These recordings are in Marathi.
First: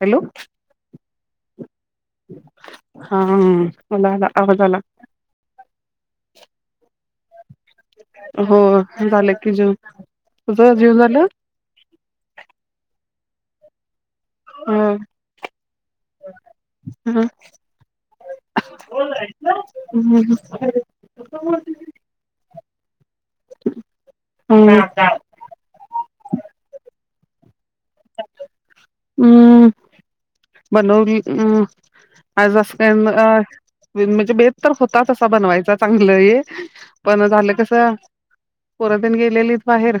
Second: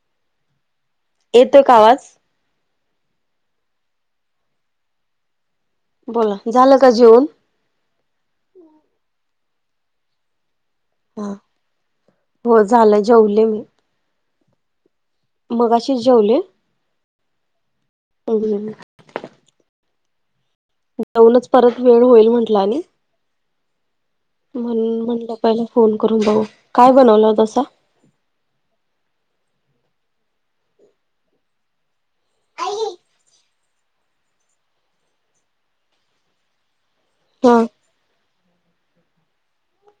हॅलो. येतोय का आवाज? हा मला आला आवाज आला. बोला, झालं का जेवून? हो झाले की जेवून. तुझ जेवून झा?. हा हो झालं जेवले मी. हम् हम्. मगाशीच जेवले. हं. जेवूनच परत वेळ होईल म्हंटल आणि म्हणून हम्म म्हटलं पहिला फोन करून बघू. काय बनवलं तसा? अं बनवली अ आज असं काय मग म्हणजे बेत तर होताच तसा बनवायचा चांगलं हे पण झालं हा कसं पोर तेनं गेलेलीत बाहेर.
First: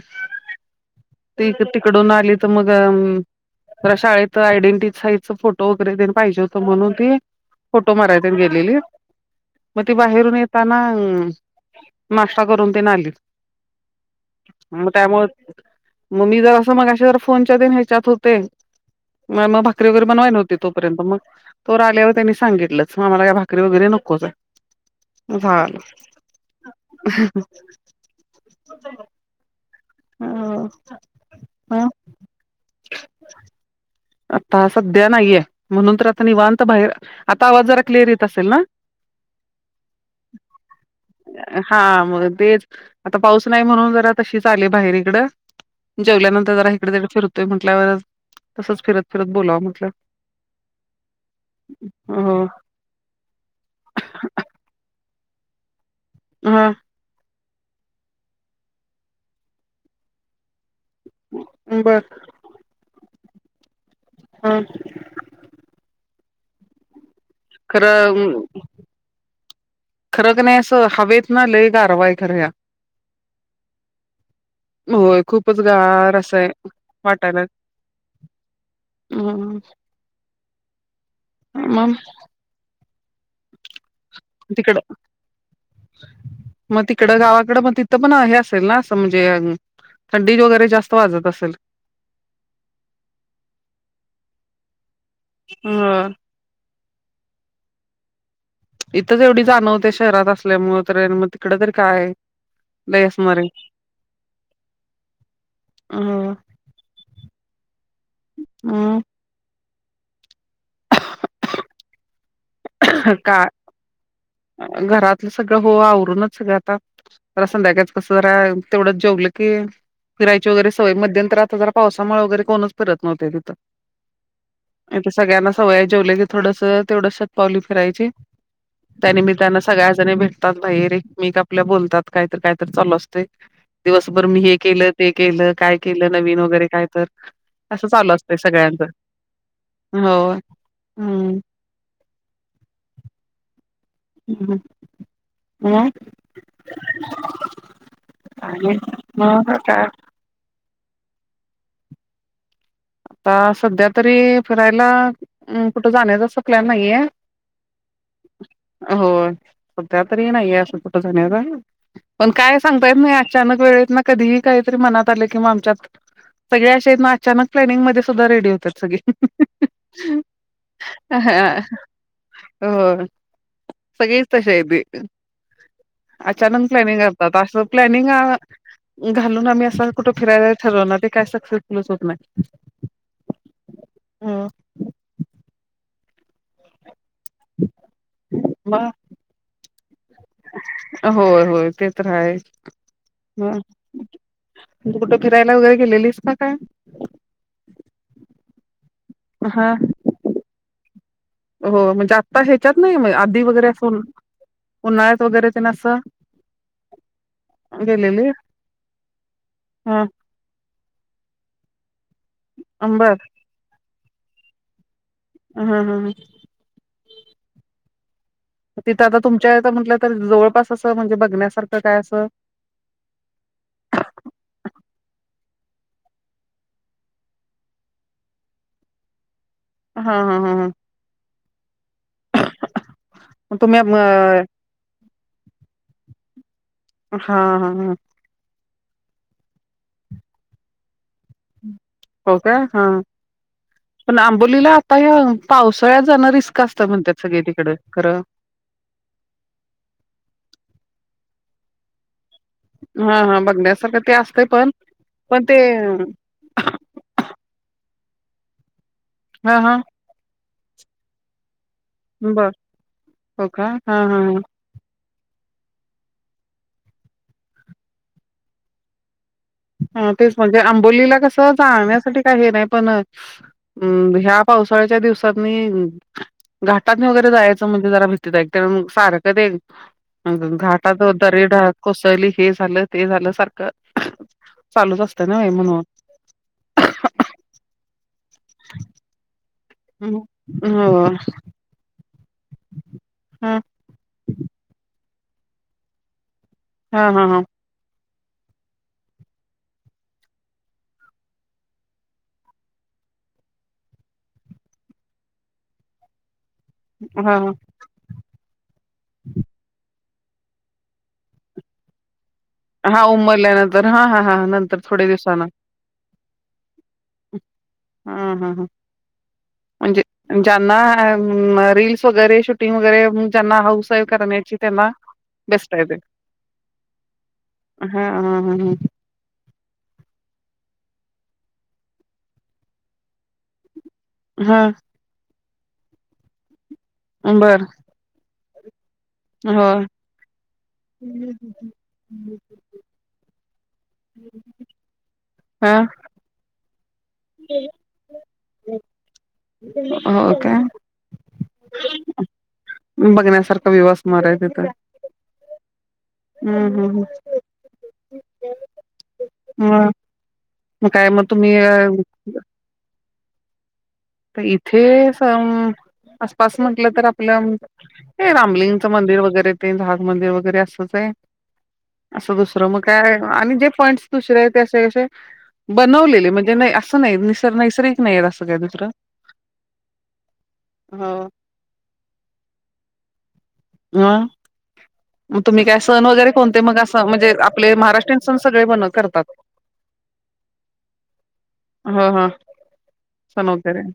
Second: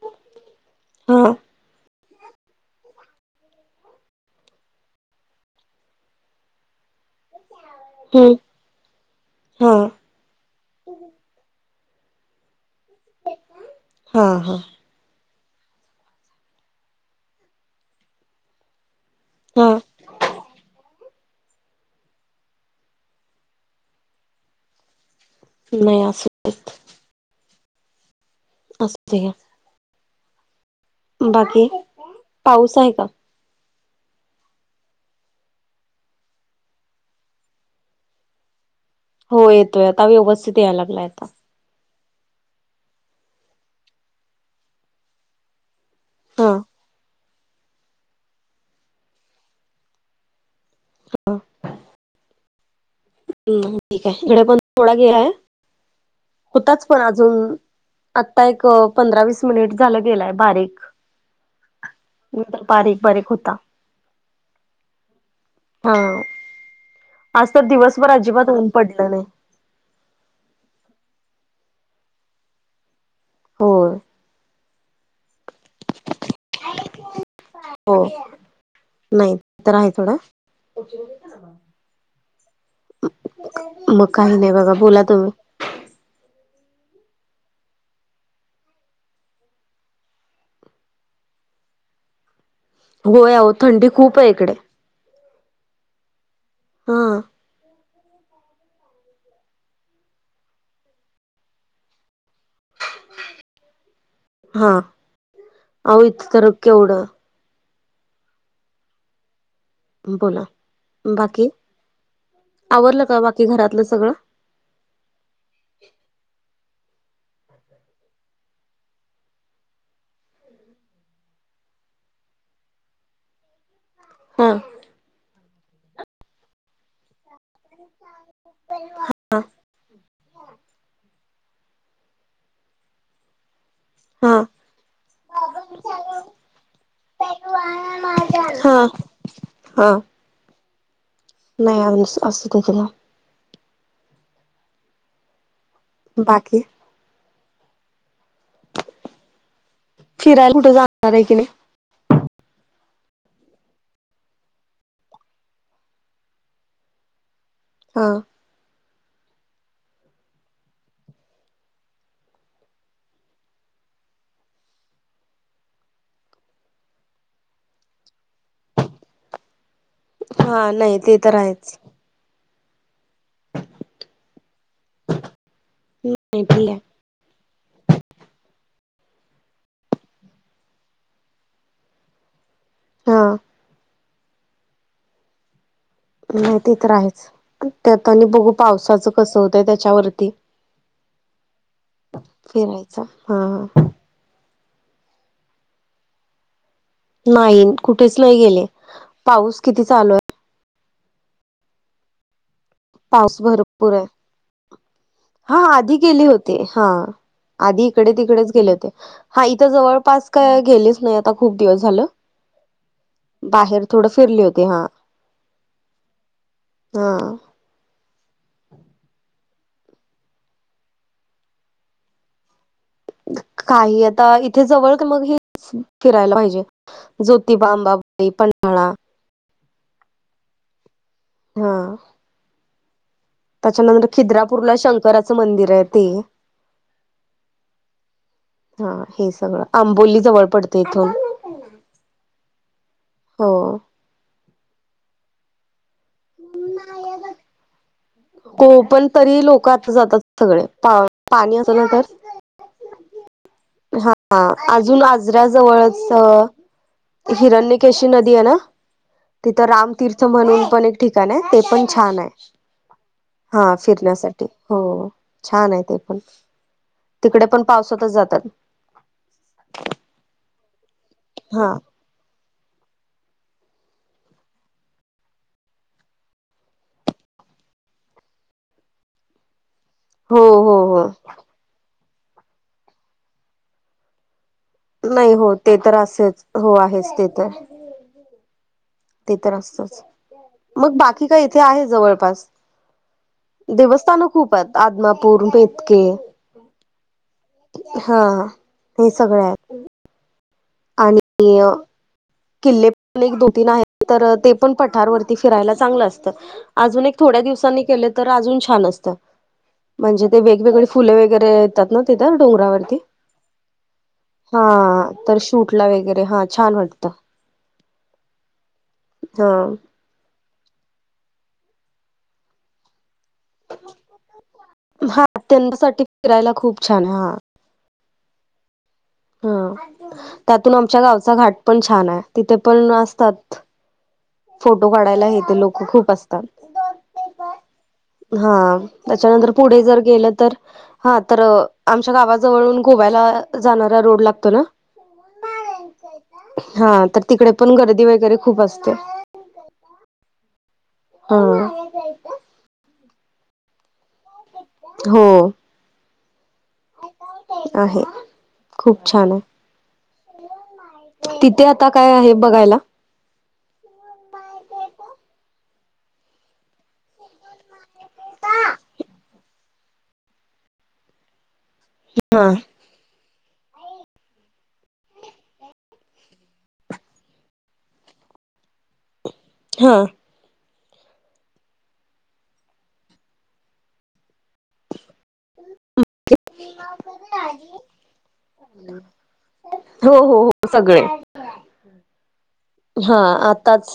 हा ती तिकडून आलीत मग जरा शाळेत आयडेंटि साईजच फोटो वगैरे तेन पाहिजे होतं म्हणून ती फोटो माराय तेन हम्म गेलेलीत, हा मग ती बाहेरून येत ताना नाश्ता करून तेन आलीत. हा हा. मग त्यामुळं मग मी जरांस मगाशी जरां फोनच्यात ह्याच्यात होते मग [unintelligible] हा भाकरी [unintelligible] बनवा नव्हती तोपर्यंत, मग तोवर आल्यावर त्यांनी सांगितलंच मला काय भाकरी वगैरे नकोच आहे. झालं. नाही असू देत [unintelligible] हो. बाकी, पाऊस आहे का? आता सध्या नाहीये. म्हणून तर आता निवांत बाहेर आता आवाज जरा क्लिअर येत असेल ना? हो येतोय. आता व्यवस्थित याय लागलाय आता. हा मग तेच आता पाऊस नाही म्हणून जरा तशीच आले बाहेर इकडं. हा जेवल्यानंतर जरा इकडे तिकडं फिरतोय म्हटल्यावर तसंच फिरत फिरत बोलावं म्हटलं. हो. हम्म ठीक आहे. [unintelligible] थोडा गेलाय हा होताच. पण अजून आता एक पंधरा वीस मिनिट झालं गेलाय बारीक. बर. बारीक बारीक होता. हम्म. हम्म. आज तर दिवसभर खरं अजिबात ऊन पडलं नाही. खरं की नाही असं हवेत ना लय गारवा आहे खर ह्या. हो. होय खूपच गार असं वाटायला हो नाही हम्म, तर आहे थोडं. मग मग काही नाही बघा, तिकड बोला तुम्ही. मग तिकडं गावाकडं मग तिथं पण हे असेल ना असं म्हणजे थंडी वगैरे जास्त वाजत असलं? होय अहो थंडी खूप आहे इकडे. मग हा. इथंच एवढी जाणवत्या शहरात असल्यामुळं तर आणि मग तिकडं तरी काय लई असणार आहे. हो इथं अ तर केवढं हम्म. बोला. बाकी, आवरलं का बाकी घरातलं सगळं? घरातलं सगळं हो आवरूनच सगळं आता जरा संध्याकाळच कसं जरा तेवढंच जेवलं की फिरायची वगैरे सवय मध्यंतर आता जरा पावसामुळे वगैरे कोणच फिरत नव्हत तीथं हा इथे सगळ्यांना सवय हाय जेवल की थोडस तेवढेसं पावली फिरायची हा त्यानिमित्ताने सगळ्याजणी भेटतात भाईर एकमेक आपल बोलतात कायतर कायतर चालू असतय दिवसभर हा मी हे केलं ते केलं काय केलं नवीन वगैरे काय तर असं चालू असतय हा सगळ्यांच हा हो हू नाही आमचं अस काहीच नाही हू बाकी आणि मग आता फिरायला कुठ जाणार हाय की नाही आता सध्या तरी फिरायला कुठं जाण्याच असं प्लॅन नाहीये हां हो सध्या तरी नाहीये असं कुठं जाण्याचा पण काय सांगता येत नाही अचानक वेळेत न कधीही काहीतरी मनात आल कि म आमच्यात सगळे अशे आहेत ना अचानक प्लॅनिंग मध्ये सुद्धा रेडी होतात सगळे हा नाही ते तर हा आहेच हो सगळीच तशी हायती नाही अचानक ठीक आहे प्लॅनिंग आता असं प्लॅनिंग आहं घालून आम्ही असं कुठं फिरायला ठरवणार ते काय सक्सेसफुलच होत नाय हो हो नाही ते तर आहेच त्यात आणि बघू मग पावसाचं कसं होतंय त्याच्यावरती हो फिरायच हा हा कुठ फिरायला वगैरे गेलेलीस का काय नाही कुठेच नाही गेले पाऊस हा किती चालू आहे हो म्हणजे आता ह्याच्यात नाही म पाऊस आधी वगैरे भरपूर फुल आहे हा आधी गेले होते हा आधी इकडे गेलेली तिकडेच गेले होते हा इथं हा जवळपास काय गेलेच नाही आता खूप दिवस झालं अं बर बाहेर थोडं फिरले होते हा हा हा हा तिथं आता तुमच्या इथं म्हटलं तर जवळपास असं म्हणजे बघण्यासारखं काय असं काही आता इथे जवळ क मग हे फिरायला पाहिजे ज्योतीबा अंबाबाई मळा हा हा हा हा हा तुम्ही त्याच्या नंतर हा खिद्रापूरला शंकराचं मंदिर आहे ते हा हा हा हे सगळं आंबोली जवळ पडते इथून हो का हा हो पण आंबोलीला आता ह्या पावसाळ्यात जाणं रिस्क असत म्हणत्यात सगळी तिकड खरं. हो पण तरी लोक आता जातात सगळे पा पाणी असल तर. हां हां बघण्यास हा अजून आजरा जवळच. हिरण्यकेशी नदी हेना ना हा तिथं हा रामतीर्थ म्हणून पण एक ठिकाण आहे ते पण छान आहे, बर हो का हा हा फिरण्यासाठी हो छान आहे ते पण तिकडे पण पावसातच जातात. हा तेच म्हणजे आंबोलीला कसं हा जाळण्यासाठी काय हे नाही पण. हम्म ह्या पावसाळ्याच्या दिवसात मी. घाटातन वगैरे जायचं म्हणजे जरा भीतीदायक सारखं ते. अ हो हो हो घाटात दरेड कोसळली हे झालं ते झालं सारखं. चालूच असतं नाही ना हो ते म्हणून तर असेच हो आहेच ते तर. ते तर असतच मग हो बाकी काय इथे आहे जवळपास. हा देवस्थान खूप आहेत आदमापूर मेथगे. हा हा हा हा हे मीच सगळं आहे. मिलय किल्ले पण एक दो तीन आहेत तर ते पण पठारवरती फिरायला चांगलं असतं. अजुन एक हा हा थोड्या दिवसांनी केले तर अजून छान असत म्हणजे ते वेगवेगळे फुले वगैरे. येतात ना डोंगरावरती हा उमरल्यानंतर हा हा हा नंतर थोडे हा दिवसानं शूट. ला वगैरे हा छान वाटतं. हम्म हम्म हा म्हणजे. जना रील्स वगैरे शूटिंग वगैरे. ज्यांना हाऊस करण्याची त्यांना हा बेस्ट आहे ते. त्यांच्यासाठी फिरायला खूप छान आहे हा हा हा हा. हा त्यातून आमच्या गावचा घाट पण छान आहे तिथे पण असतात. ह हा फोटो काढायला हेेत लोक खूप असतात. बरं हा. त्याच्यानंतर पुढे जर गेलं तर हा तर आमच्या गावाजवळून गोव्याला जाण. रोड लागतो ना हा हा तर तिकडे पण गर्दी वगैरे खूप असते. हो का? हा. बघण्यासारखा व्हिव असणार आहे तिथे. हो हम्म हम्म आहे खूप छान आहे हम्म मग मग काय मग तुम्ही तिथे आता काय आहे बघायला तर इथे आसपास म्हटलं तर आपलं हे रामलिंगचं मंदिर वगैरे ते झाज मंदिर वगैरे असंच आहे असं हा दुसरं मग काय आणि जे पॉइंट्स दुसरे ते असे कसे बनवलेले म्हणजे नाही असं नाही निसर् नैसर्गिक नाहीय असं काय दुसरं हा हो [unintelligible] मग तुम्ही काय सण वगैरे कोणते मग असं म्हणजे आपले महाराष्ट्रीयन सण सगळे सण बनव करतात? हो हो हो सगळे. हा हा. हा सण वगैरे आताच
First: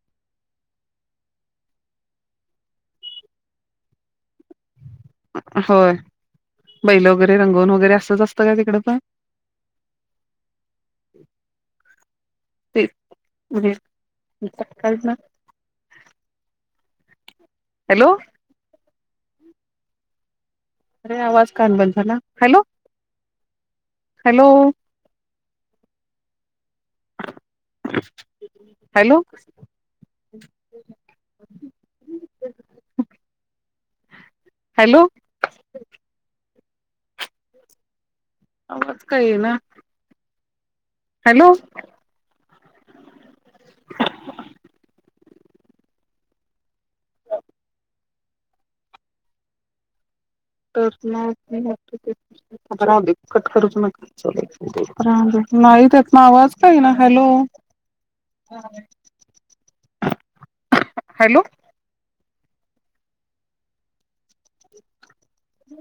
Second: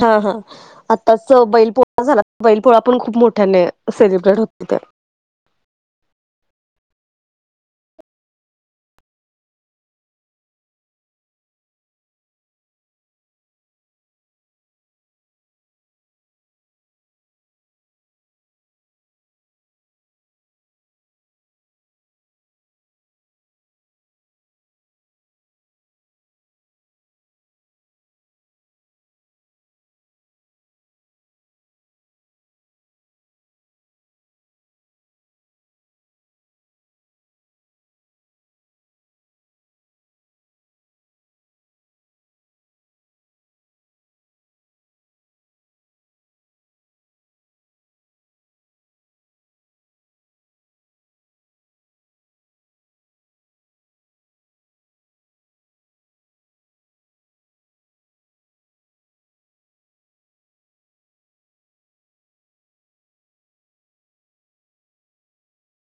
हा हा आत्ताच बैल पोळा झाला, बैल पोळा पण खूप मोठ्याने सेलिब्रेट होतो [unintelligible] होय. बैलं वगैरे रंगवून वगैरे असंच असतं काय तिकडं पण? म [inaudible] हॅलो. अरे आवाज काहून बंद झाला? Hello hello. हॅलो. हॅलो. आवाज का येईना. हॅलो. [unintelligible] [unintelligible] आता राहुदे कट करूनच नका चालेल. [unintelligible] नाही त्यातनं आवाज का येईना? Hello hello.